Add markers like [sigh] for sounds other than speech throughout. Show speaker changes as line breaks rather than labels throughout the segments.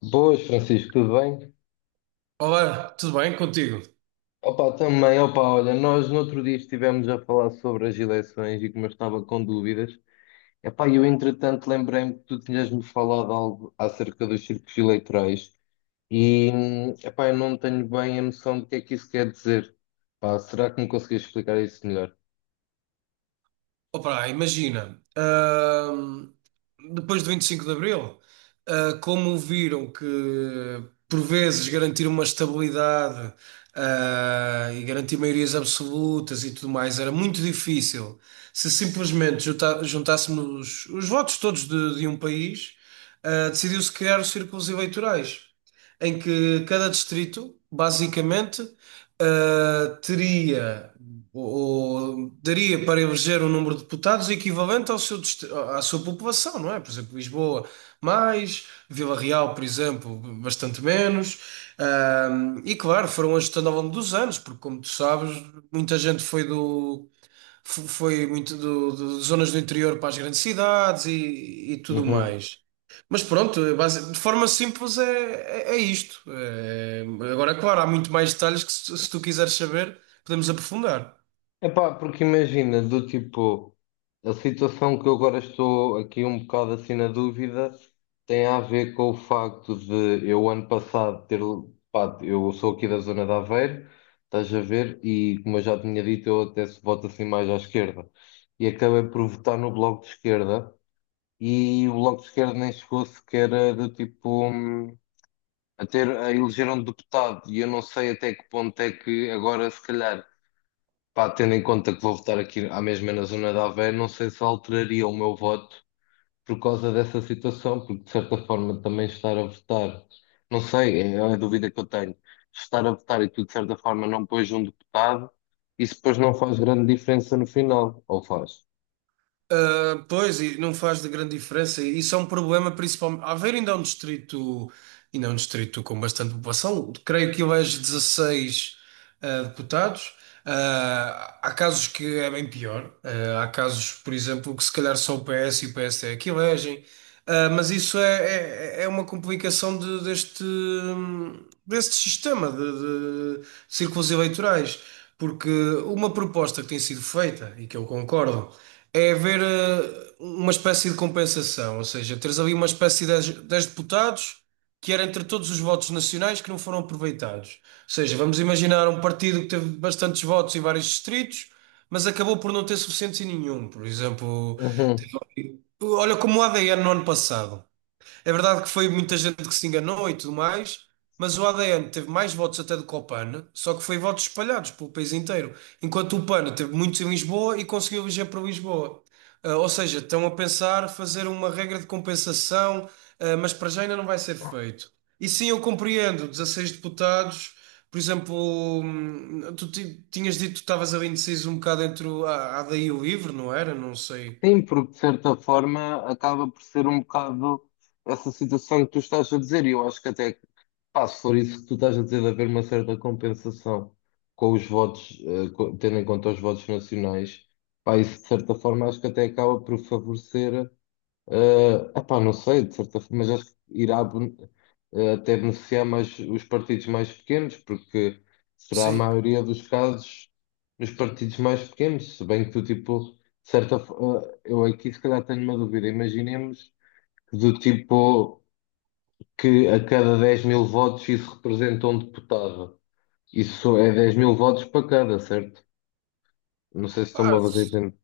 Boas, Francisco, tudo bem?
Olá, tudo bem contigo?
Opa, também, opa, olha, nós no outro dia estivemos a falar sobre as eleições e como eu estava com dúvidas. Epá, eu entretanto lembrei-me que tu tinhas-me falado algo acerca dos círculos eleitorais e, epá, eu não tenho bem a noção do que é que isso quer dizer. Pá, será que me conseguias explicar isso melhor?
Opa, imagina, depois do 25 de Abril, como viram que por vezes garantir uma estabilidade, e garantir maiorias absolutas e tudo mais era muito difícil se simplesmente juntássemos os votos todos de um país, decidiu-se criar os círculos eleitorais em que cada distrito, basicamente, teria, ou, ou daria para eleger um número de deputados equivalente à sua população, não é? Por exemplo, Lisboa mais, Vila Real, por exemplo, bastante menos. E claro, foram ajustando ao longo dos anos, porque como tu sabes, muita gente foi de zonas do interior para as grandes cidades e tudo
Uhum.
mais. Mas pronto, de forma simples é isto. Agora, claro, há muito mais detalhes que se tu quiseres saber, podemos aprofundar.
Epá, porque imagina, do tipo, a situação que eu agora estou aqui um bocado assim na dúvida tem a ver com o facto de eu ano passado ter, pá, eu sou aqui da zona de Aveiro, estás a ver, e como eu já tinha dito, eu até se voto assim mais à esquerda. E acabei por votar no Bloco de Esquerda e o Bloco de Esquerda nem chegou sequer a, do tipo, a ter, a eleger um deputado e eu não sei até que ponto é que agora se calhar. Pá, tendo em conta que vou votar aqui à mesma na zona de Aveiro, não sei se alteraria o meu voto por causa dessa situação, porque de certa forma também estar a votar, não sei, é a dúvida que eu tenho. Estar a votar e tu de certa forma não pões um deputado, isso depois não faz grande diferença no final, ou faz?
Pois, e não faz de grande diferença. E isso é um problema, principalmente. Aveiro ainda é um distrito, ainda é um distrito com bastante população. Creio que elege 16 deputados. Há casos que é bem pior. Há casos, por exemplo, que se calhar só o PS e o PSD é que elegem. Mas isso é uma complicação deste sistema de círculos eleitorais. Porque uma proposta que tem sido feita, e que eu concordo. É haver uma espécie de compensação, ou seja, teres ali uma espécie de 10 deputados que era entre todos os votos nacionais que não foram aproveitados. Ou seja, vamos imaginar um partido que teve bastantes votos em vários distritos, mas acabou por não ter suficientes em nenhum. Por exemplo,
Uhum.
olha como o ADN no ano passado. É verdade que foi muita gente que se enganou e tudo mais, mas o ADN teve mais votos até do que o PAN, só que foi votos espalhados pelo país inteiro, enquanto o PAN teve muitos em Lisboa e conseguiu eleger para Lisboa. Ou seja, estão a pensar fazer uma regra de compensação, mas para já ainda não vai ser feito. E sim, eu compreendo. 16 deputados, por exemplo, tu tinhas dito que estavas ali indeciso um bocado entre a AD e o LIVRE, não era? Não sei.
Sim, porque de certa forma acaba por ser um bocado essa situação que tu estás a dizer, e eu acho que até. Pá, se for isso que tu estás a dizer, de haver uma certa compensação com os votos, co- tendo em conta os votos nacionais, pá, isso de certa forma acho que até acaba por favorecer, epá, não sei, de certa forma, mas acho que irá ben- até beneficiar mais os partidos mais pequenos, porque será a
Sim.
maioria dos casos nos partidos mais pequenos, se bem que tu, tipo, de certa forma, eu aqui se calhar tenho uma dúvida, imaginemos que do tipo que a cada 10 000 votos isso representa um deputado. Isso é 10 000 votos para cada, certo? Não sei se estou-me a fazer entender.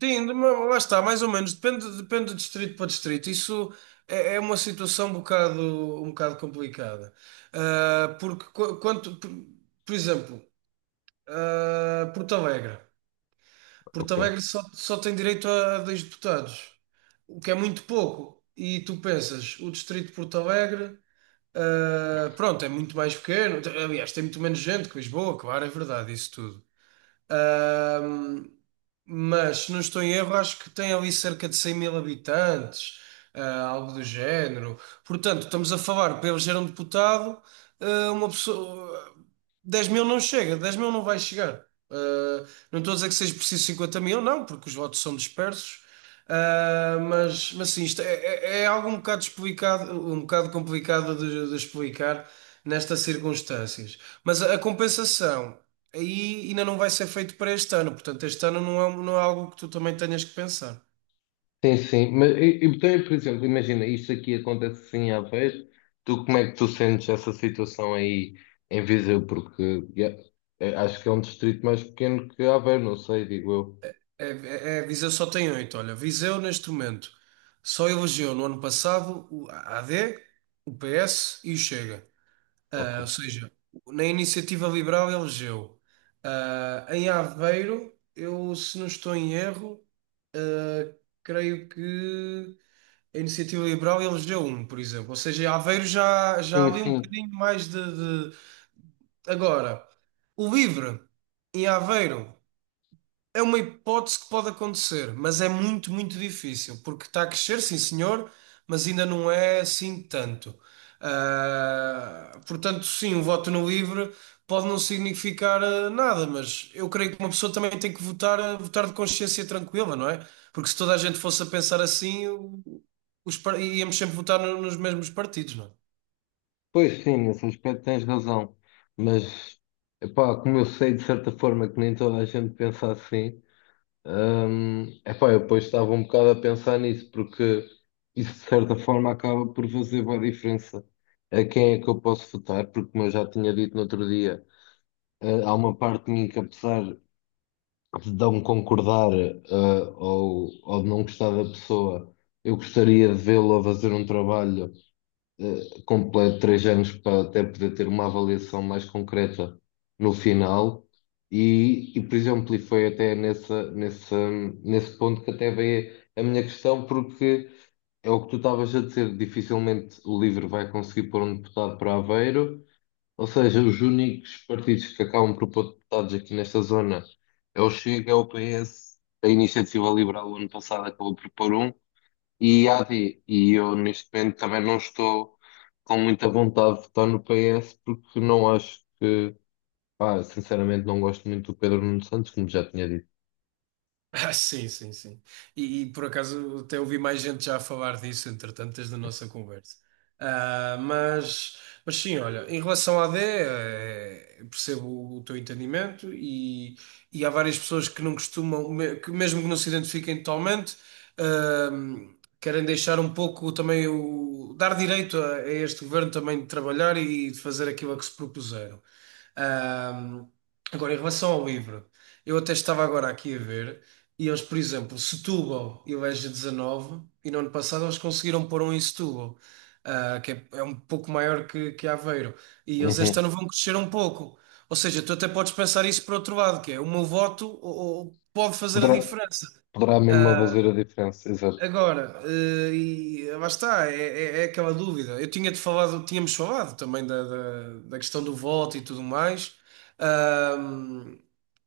Sim, mas lá está, mais ou menos, depende, depende de distrito para distrito. Isso é uma situação um bocado complicada. Porque por exemplo, Porto Alegre. Porto
Ok.
Alegre só tem direito a 2 deputados, o que é muito pouco. E tu pensas, o distrito de Porto Alegre, pronto, é muito mais pequeno. Aliás, tem muito menos gente que Lisboa, claro, é verdade, isso tudo. Ahm, mas, se não estou em erro, acho que tem ali cerca de 100 mil habitantes, algo do género. Portanto, estamos a falar para eleger um deputado, uma pessoa. 10 mil não chega, 10 mil não vai chegar. Não estou a dizer que seja preciso 50 mil, não, porque os votos são dispersos. Mas, sim, isto é algo um bocado explicado, um bocado complicado de explicar nestas circunstâncias. Mas a compensação aí ainda não vai ser feito para este ano. Portanto, este ano não é, não é algo que tu também tenhas que pensar.
Sim, sim. Mas, então, por exemplo, imagina, isto aqui acontece assim à vez. Tu, como é que tu sentes essa situação aí em Viseu? Porque yeah, é, acho que é um distrito mais pequeno que Aveiro, não sei, digo eu.
Viseu só tem 8. Olha, Viseu neste momento só elegeu no ano passado o AD, o PS e o Chega.
Ok.
Ou seja, na Iniciativa Liberal elegeu. Em Aveiro, eu, se não estou em erro, ah, creio que a Iniciativa Liberal elegeu um, por exemplo. Ou seja, Aveiro já há
Sim,
ali um
sim.
bocadinho mais de. Agora, o livre em Aveiro é uma hipótese que pode acontecer, mas é muito, muito difícil, porque está a crescer, sim senhor, mas ainda não é assim tanto. Portanto, sim, o voto no livre pode não significar nada, mas eu creio que uma pessoa também tem que votar, votar de consciência tranquila, não é? Porque se toda a gente fosse a pensar assim, íamos sempre votar nos mesmos partidos, não é?
Pois sim, nesse aspecto tens razão. Mas, epá, como eu sei de certa forma que nem toda a gente pensa assim. Epá, eu depois estava um bocado a pensar nisso, porque isso de certa forma acaba por fazer boa diferença a quem é que eu posso votar, porque como eu já tinha dito no outro dia, há uma parte de mim que apesar de não concordar, ou de não gostar da pessoa, eu gostaria de vê-lo a fazer um trabalho completo 3 anos para até poder ter uma avaliação mais concreta no final. Por exemplo, e foi até nessa, nessa, nesse ponto que até veio a minha questão, porque é o que tu estavas a dizer, dificilmente o LIVRE vai conseguir pôr um deputado para Aveiro, ou seja, os únicos partidos que acabam por pôr deputados aqui nesta zona é o Chega, é o PS, a Iniciativa Liberal o ano passado acabou por pôr um, e há e eu neste momento também não estou com muita vontade de votar no PS porque não acho que, pá, sinceramente não gosto muito do Pedro Nuno Santos, como já tinha dito.
[laughs] Sim, sim, sim. Por acaso até ouvi mais gente já a falar disso, entretanto, desde a nossa conversa. Ah, mas, mas, sim, olha, em relação à AD, eu percebo o teu entendimento e há várias pessoas que não costumam, que mesmo que não se identifiquem totalmente, ahm, querem deixar um pouco também o, dar direito a este governo também de trabalhar e de fazer aquilo a que se propuseram. Ahm, Agora, em relação ao livro. Eu até estava agora aqui a ver. E eles, por exemplo, Setúbal e o Eja 19, e no ano passado eles conseguiram pôr um em Setúbal, que é um pouco maior que Aveiro. E eles este
Uhum.
ano vão crescer um pouco. Ou seja, tu até podes pensar isso por outro lado, que é o meu voto ou pode fazer a
Poderá,
diferença.
poderá mesmo
Ah,
fazer a diferença, exato.
Agora, e lá está, é aquela dúvida. Eu tinha-te falado, tínhamos falado também da questão do voto e tudo mais.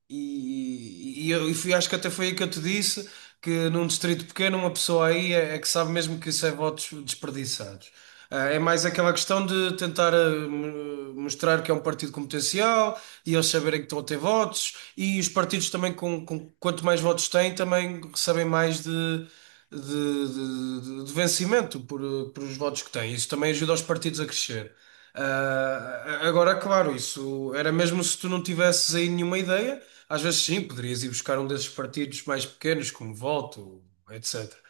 E eu e Fui, acho que até foi aí que eu te disse que num distrito pequeno uma pessoa aí é que sabe mesmo que isso é votos desperdiçados. É mais aquela questão de tentar mostrar que é um partido com potencial e eles saberem que estão a ter votos e os partidos também quanto mais votos têm também recebem mais de vencimento por os votos que têm. Isso também ajuda os partidos a crescer. Agora, claro, isso era mesmo se tu não tivesses aí nenhuma ideia, às vezes sim, poderias ir buscar um desses partidos mais pequenos, como Voto, etc.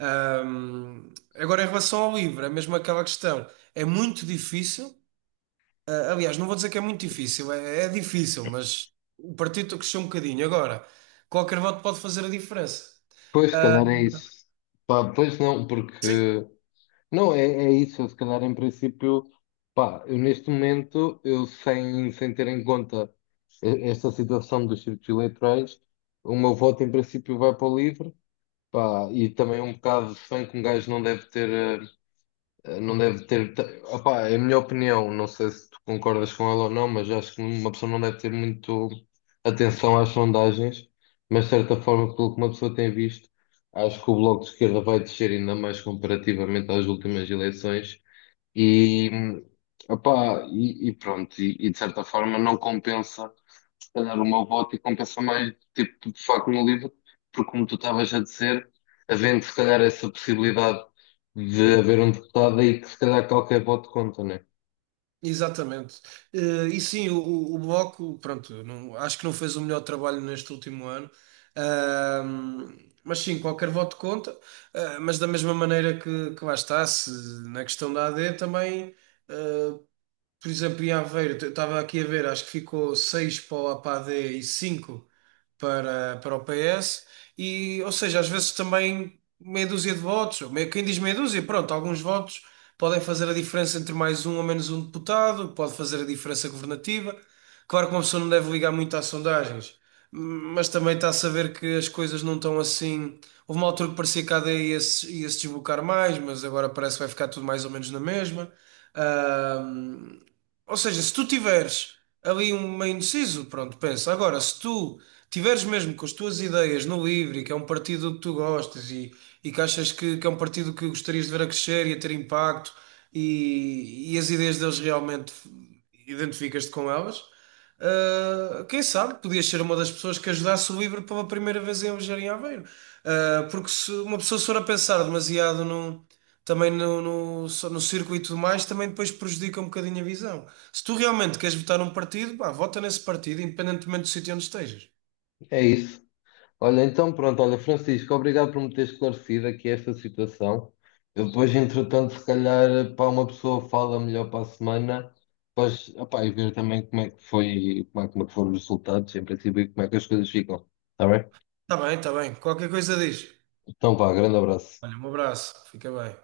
Agora, em relação ao livro, é mesmo aquela questão. É muito difícil. Aliás, não vou dizer que é muito difícil, é difícil, mas o partido cresceu um bocadinho. Agora, qualquer voto pode fazer a diferença.
Pois, se calhar é isso. Pá, pois não, porque, não, é, é isso, se calhar em princípio, pá, eu neste momento, eu sem, sem ter em conta e- esta situação dos círculos eleitorais, o meu voto em princípio vai para o livre. Pá, e também um bocado de fã que um gajo não deve ter, eh, não deve ter, ta- opá, é a minha opinião, não sei se tu concordas com ela ou não, mas acho que uma pessoa não deve ter muito atenção às sondagens, mas de certa forma, pelo que uma pessoa tem visto, acho que o Bloco de Esquerda vai descer ainda mais comparativamente às últimas eleições e, opá, pronto, de certa forma não compensa se calhar uma voto e compensa mais, tipo, de facto, no livro, porque como tu estavas a dizer, havendo se calhar essa possibilidade de haver um deputado aí que se calhar qualquer voto conta, né?
Exatamente. E sim, o Bloco, pronto, acho que não fez o melhor trabalho neste último ano. Ahm, mas sim, qualquer voto conta. Mas da mesma maneira que lá está, se, na questão da AD também. eh, por exemplo, em Aveiro, eu estava aqui a ver, acho que ficou 6 para o APAD e 5 para o PS. Ou seja, às vezes também meia dúzia de votos, quem diz meia dúzia, pronto, alguns votos podem fazer a diferença entre mais um ou menos um deputado, pode fazer a diferença governativa. Claro que uma pessoa não deve ligar muito às sondagens, mas também está a saber que as coisas não estão assim. Houve uma altura que parecia que a AD ia se desbocar mais, mas agora parece que vai ficar tudo mais ou menos na mesma. Ou seja, se tu tiveres ali um meio indeciso, pronto, pensa. Agora, se tu tiveres mesmo com as tuas ideias no livre e que é um partido que tu gostas e que achas que é um partido que gostarias de ver a crescer e a ter impacto e as ideias deles realmente identificas-te com elas. Quem sabe, podias ser uma das pessoas que ajudasse o Livro pela primeira vez em viajar em Aveiro. Porque se uma pessoa se for a pensar demasiado também no, só no circuito e tudo mais, também depois prejudica um bocadinho a visão. Se tu realmente queres votar num partido, pá, vota nesse partido, independentemente do sítio onde estejas.
É isso. Olha, então pronto, olha, Francisco, obrigado por me ter esclarecido aqui esta situação. Eu depois, entretanto, se calhar, para uma pessoa fala melhor para a semana, depois, opá, e ver também como é que foi, como é que foram os resultados, em princípio, e como é que as coisas ficam. Está bem?
Está bem, está bem. Qualquer coisa diz.
Então vá, grande abraço.
Olha, um abraço. Fica bem.